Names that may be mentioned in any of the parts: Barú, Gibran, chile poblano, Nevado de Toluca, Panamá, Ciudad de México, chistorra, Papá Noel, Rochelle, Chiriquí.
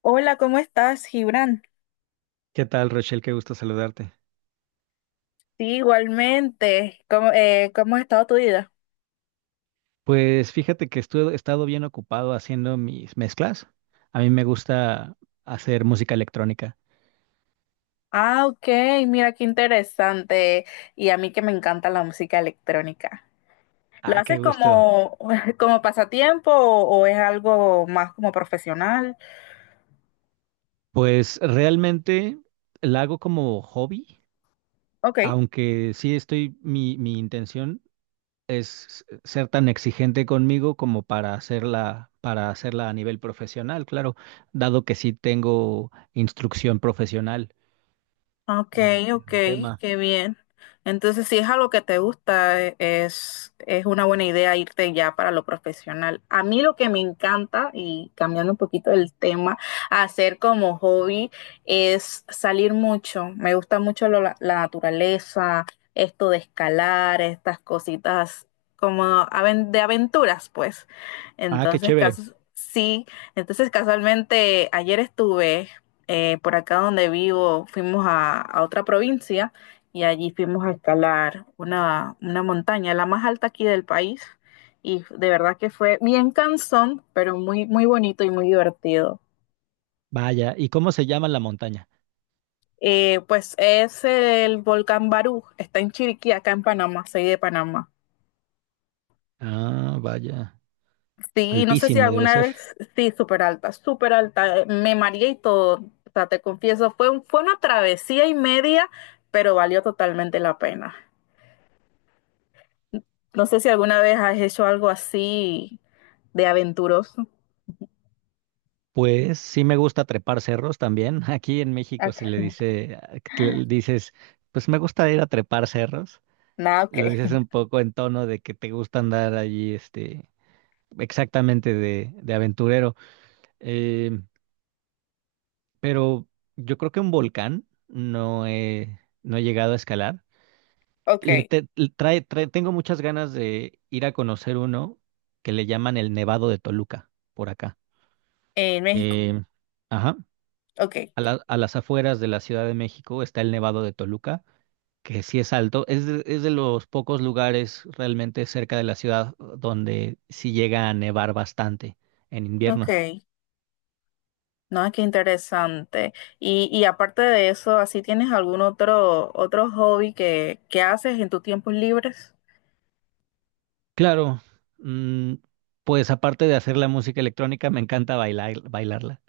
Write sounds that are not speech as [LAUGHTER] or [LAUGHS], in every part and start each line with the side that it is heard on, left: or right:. left: Hola, ¿cómo estás, Gibran?
right: ¿Qué tal, Rochelle? Qué gusto saludarte.
left: Sí, igualmente. ¿Cómo, cómo ha estado tu vida?
right: Pues fíjate que he estado bien ocupado haciendo mis mezclas. A mí me gusta hacer música electrónica.
left: Ah, ok, mira qué interesante. Y a mí que me encanta la música electrónica. ¿Lo
right: Ah, qué
left: haces
right: gusto.
left: como, [LAUGHS] como pasatiempo o es algo más como profesional?
right: Pues realmente la hago como hobby,
left: Ok.
right: aunque sí estoy, mi intención es ser tan exigente conmigo como para hacerla a nivel profesional, claro, dado que sí tengo instrucción profesional
left: Ok,
right: en
left: ok,
right: el tema.
left: qué bien. Entonces, si es algo que te gusta, es una buena idea irte ya para lo profesional. A mí lo que me encanta, y cambiando un poquito el tema, hacer como hobby es salir mucho. Me gusta mucho la naturaleza, esto de escalar, estas cositas como de aventuras, pues.
right: Ah, qué
left: Entonces,
right: chévere.
left: sí. Entonces, casualmente, ayer estuve por acá donde vivo fuimos a otra provincia y allí fuimos a escalar una montaña, la más alta aquí del país. Y de verdad que fue bien cansón, pero muy, muy bonito y muy divertido.
right: Vaya, ¿y cómo se llama la montaña?
left: Pues es el volcán Barú, está en Chiriquí, acá en Panamá, soy de Panamá.
right: Ah, vaya,
left: Sí, no sé si
right: altísimo debe
left: alguna
right: ser.
left: vez, sí, súper alta, me mareé y todo, o sea, te confieso, fue una travesía y media, pero valió totalmente la pena. No sé si alguna vez has hecho algo así de aventuroso.
right: Pues sí me gusta trepar cerros también. [LAUGHS] Aquí en México se le
left: Acá.
right: dice, ah, que le dices, pues me gusta ir a trepar cerros.
left: Nada, ok.
right: Lo dices
left: [LAUGHS]
right: un poco en tono de que te gusta andar allí, este, exactamente de aventurero. Eh, pero yo creo que un volcán no he llegado a escalar. Le
left: Ok.
right: te- le trae, trae- Tengo muchas ganas de ir a conocer uno que le llaman el Nevado de Toluca por acá.
left: En México.
right: Eh, ajá,
left: Ok.
right: a las afueras de la Ciudad de México está el Nevado de Toluca, que sí es alto. Es de los pocos lugares realmente cerca de la ciudad, donde sí llega a nevar bastante en
left: Ok.
right: invierno.
left: No, qué interesante. Y aparte de eso, ¿así tienes algún otro, otro hobby que haces en tus tiempos libres?
right: Claro, mm, pues aparte de hacer la música electrónica, me encanta bailar, bailarla,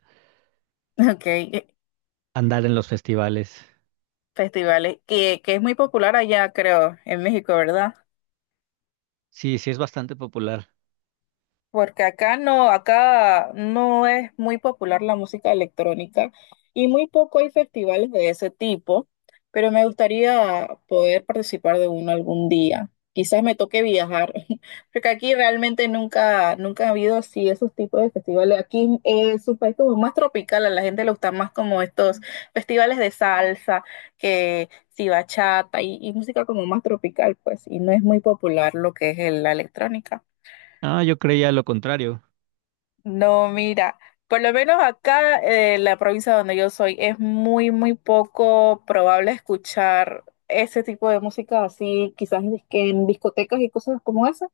left: [LAUGHS] Ok.
right: andar en los festivales.
left: Festivales. Que es muy popular allá, creo, en México, ¿verdad?
right: Sí, sí es bastante popular.
left: Porque acá no es muy popular la música electrónica y muy poco hay festivales de ese tipo, pero me gustaría poder participar de uno algún día. Quizás me toque viajar, [LAUGHS] porque aquí realmente nunca, nunca ha habido así esos tipos de festivales. Aquí es un país como más tropical, a la gente le gustan más como estos festivales de salsa, que si bachata y música como más tropical, pues, y no es muy popular lo que es la electrónica.
right: Ah, yo creía lo contrario.
left: No, mira, por lo menos acá, la provincia donde yo soy, es muy, muy poco probable escuchar ese tipo de música así, quizás en que en discotecas y cosas como esa.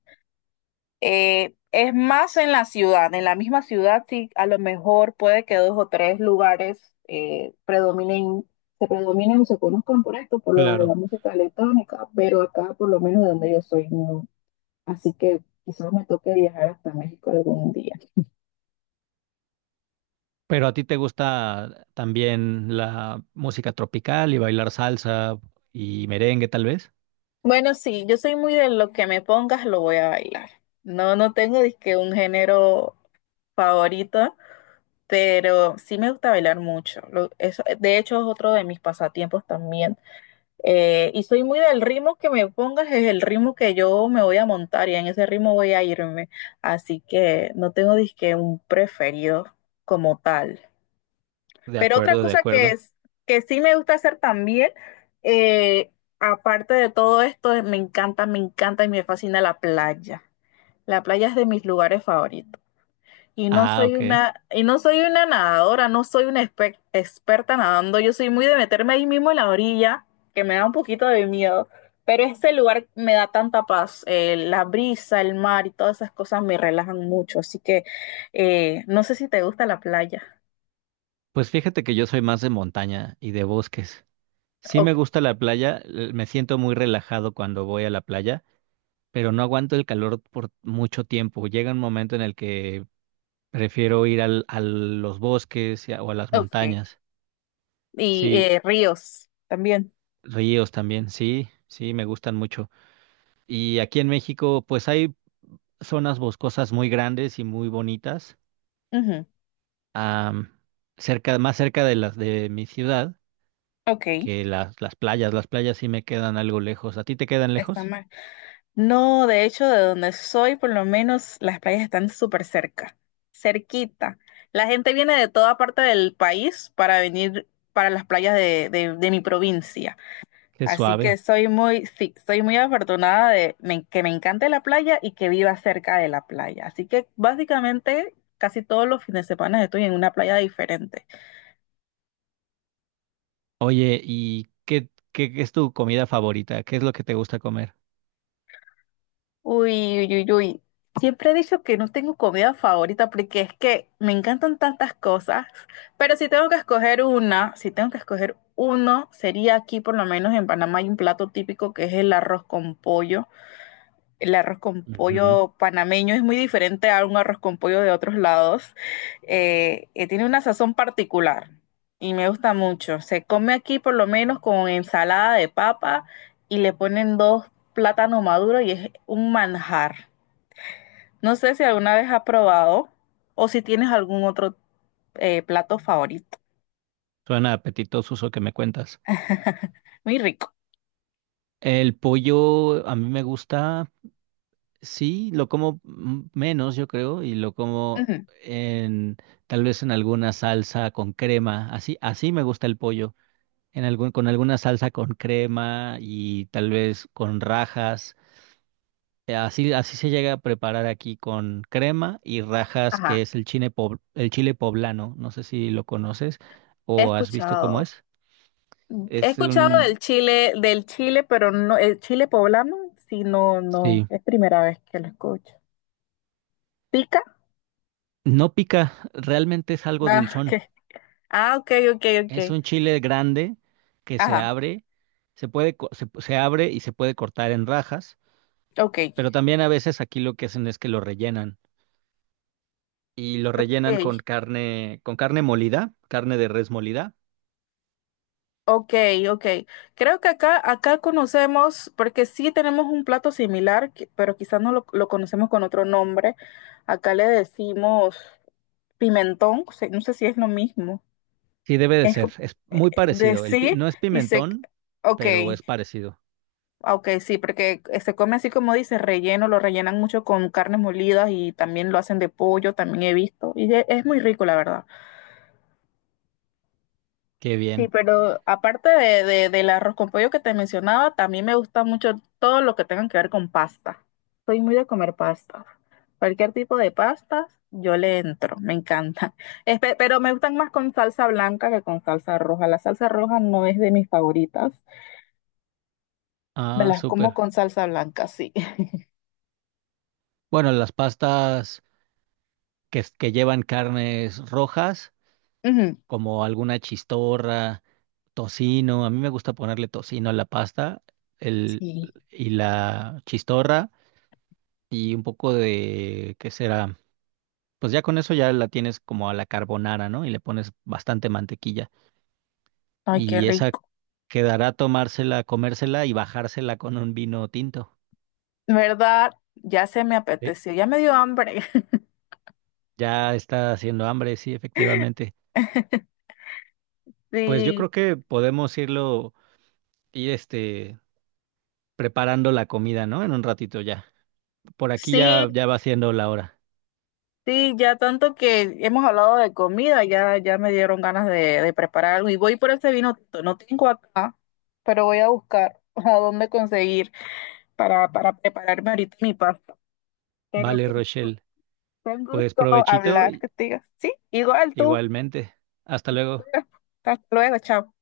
left: Es más en la ciudad, en la misma ciudad sí, a lo mejor puede que dos o tres lugares predominen, se predominen o se conozcan por esto, por lo de la
right: Claro.
left: música electrónica, pero acá, por lo menos de donde yo soy, no. Así que quizás me toque viajar hasta México algún día.
right: Pero a ti te gusta también la música tropical y bailar salsa y merengue, tal vez.
left: Bueno, sí, yo soy muy de lo que me pongas, lo voy a bailar. No, no tengo disque un género favorito, pero sí me gusta bailar mucho. Eso, de hecho, es otro de mis pasatiempos también. Y soy muy del ritmo que me pongas, es el ritmo que yo me voy a montar y en ese ritmo voy a irme. Así que no tengo disque un preferido como tal.
right: De
left: Pero otra
right: acuerdo, de
left: cosa que
right: acuerdo.
left: es, que sí me gusta hacer también, eh, aparte de todo esto, me encanta y me fascina la playa. La playa es de mis lugares favoritos. Y
right: Ah, ok.
left: y no soy una nadadora, no soy una experta nadando. Yo soy muy de meterme ahí mismo en la orilla, que me da un poquito de miedo. Pero este lugar me da tanta paz. La brisa, el mar y todas esas cosas me relajan mucho. Así que no sé si te gusta la playa.
right: Pues fíjate que yo soy más de montaña y de bosques. Sí me
left: Ok.
right: gusta la playa, l- me siento muy relajado cuando voy a la playa, pero no aguanto el calor por mucho tiempo. Llega un momento en el que prefiero ir al, a los bosques o a las
left: Ok.
right: montañas.
left: Y
right: Sí,
left: ríos también.
right: ríos también, sí, sí, me gustan mucho. Y aquí en México, pues hay zonas boscosas muy grandes y muy bonitas,
left: Ujú.
right: am, cerca, más cerca de las de mi ciudad
left: Ok,
right: que las playas. Las playas sí me quedan algo lejos. ¿A ti te quedan
left: está
right: lejos?
left: mal. No, de hecho, de donde soy, por lo menos las playas están súper cerca, cerquita. La gente viene de toda parte del país para venir para las playas de mi provincia.
right: Qué
left: Así que
right: suave.
left: soy muy, sí, soy muy afortunada de que me encante la playa y que viva cerca de la playa. Así que básicamente casi todos los fines de semana estoy en una playa diferente.
right: Oye, ¿y qué es tu comida favorita? ¿Qué es lo que te gusta comer?
left: Uy, uy, uy, uy. Siempre he dicho que no tengo comida favorita porque es que me encantan tantas cosas, pero si tengo que escoger una, si tengo que escoger uno, sería aquí por lo menos en Panamá hay un plato típico que es el arroz con pollo. El arroz con
right: Ujú.
left: pollo panameño es muy diferente a un arroz con pollo de otros lados. Tiene una sazón particular y me gusta mucho. Se come aquí por lo menos con ensalada de papa y le ponen dos plátanos maduros y es un manjar. No sé si alguna vez has probado o si tienes algún otro plato favorito.
right: Suena apetitoso eso que me cuentas.
left: Muy rico.
right: El pollo a mí me gusta, sí, lo como menos, yo creo, y lo como
left: Ujú.
right: en tal vez en alguna salsa con crema. Así, así me gusta el pollo. En algún, con alguna salsa con crema y tal vez con rajas. Así, así se llega a preparar aquí con crema y rajas, que
left: Ajá,
right: es el chile, el chile poblano. No sé si lo conoces
left: he
right: o has visto cómo
left: escuchado.
right: es.
left: He
right: Es
left: escuchado
right: un...
left: Del Chile, pero no, el chile poblano, sí, no, no,
right: Sí.
left: es primera vez que lo escucho. ¿Pica?
right: No pica, realmente es algo
left: Ah, [LAUGHS] ok,
right: dulzón.
left: ah, ok, ok, ok.
right: Es un chile grande que se
left: Ajá,
right: abre, se puede, se abre y se puede cortar en rajas,
left: ok,
right: pero también a veces aquí lo que hacen es que lo rellenan. Y lo rellenan
left: ok,
right: con carne molida, carne de res molida.
left: ok, ok. Creo que acá, acá conocemos, porque sí tenemos un plato similar, que- pero quizás no lo, lo conocemos con otro nombre. Acá le decimos pimentón, se- no sé si es lo mismo.
right: Sí, debe de
left: Es
right: ser.
left: co-
right: Es
left: eh,
right: muy
left: de
right: parecido. El,
left: sí,
right: no es
left: dice,
right: pimentón,
left: ok.
right: pero es parecido.
left: Ah, ok, sí, porque se come así como dices relleno, lo rellenan mucho con carnes molidas y también lo hacen de pollo, también he visto. Y e- es muy rico, la verdad.
right: Qué
left: Sí,
right: bien.
left: pero aparte del arroz con pollo que te mencionaba, también me gusta mucho todo lo que tenga que ver con pasta. Soy muy de comer pasta. Cualquier tipo de pastas, yo le entro, me encanta. [LAUGHS] Espe- pero me gustan más con salsa blanca que con salsa roja. La salsa roja no es de mis favoritas. Me
right: Ah,
left: las como
right: súper.
left: con salsa blanca, sí. [LAUGHS]
right: Bueno, las pastas que, que llevan carnes rojas,
left: Ujú.
right: como alguna chistorra, tocino. A mí me gusta ponerle tocino a la pasta el,
left: Sí.
right: y la chistorra y un poco de, ¿qué será? Pues ya con eso ya la tienes como a la carbonara, ¿no? Y le pones bastante mantequilla.
left: Ay, qué
right: Y esa
left: rico.
right: quedará tomársela, comérsela y bajársela con un vino tinto.
left: ¿Verdad? Ya se me
right: Sí,
left: apeteció, ya me dio hambre. [LAUGHS]
right: ya está haciendo hambre, sí, efectivamente. Pues yo
left: Sí,
right: creo que podemos irlo, ir este, preparando la comida, ¿no? En un ratito ya. Por aquí
left: sí,
right: ya, ya va siendo la hora.
left: sí, ya tanto que hemos hablado de comida, ya, ya me dieron ganas de preparar algo. Y voy por ese vino tinto, no tengo acá, pero voy a buscar [LAUGHS] a dónde conseguir para prepararme ahorita mi pasta. Pero
right: Vale,
left: sí,
right: Rochelle.
left: fue un
right: Pues
left: gusto
right: provechito,
left: hablar contigo. Sí, igual tú.
right: igualmente. Hasta luego.
left: Hasta luego, chao.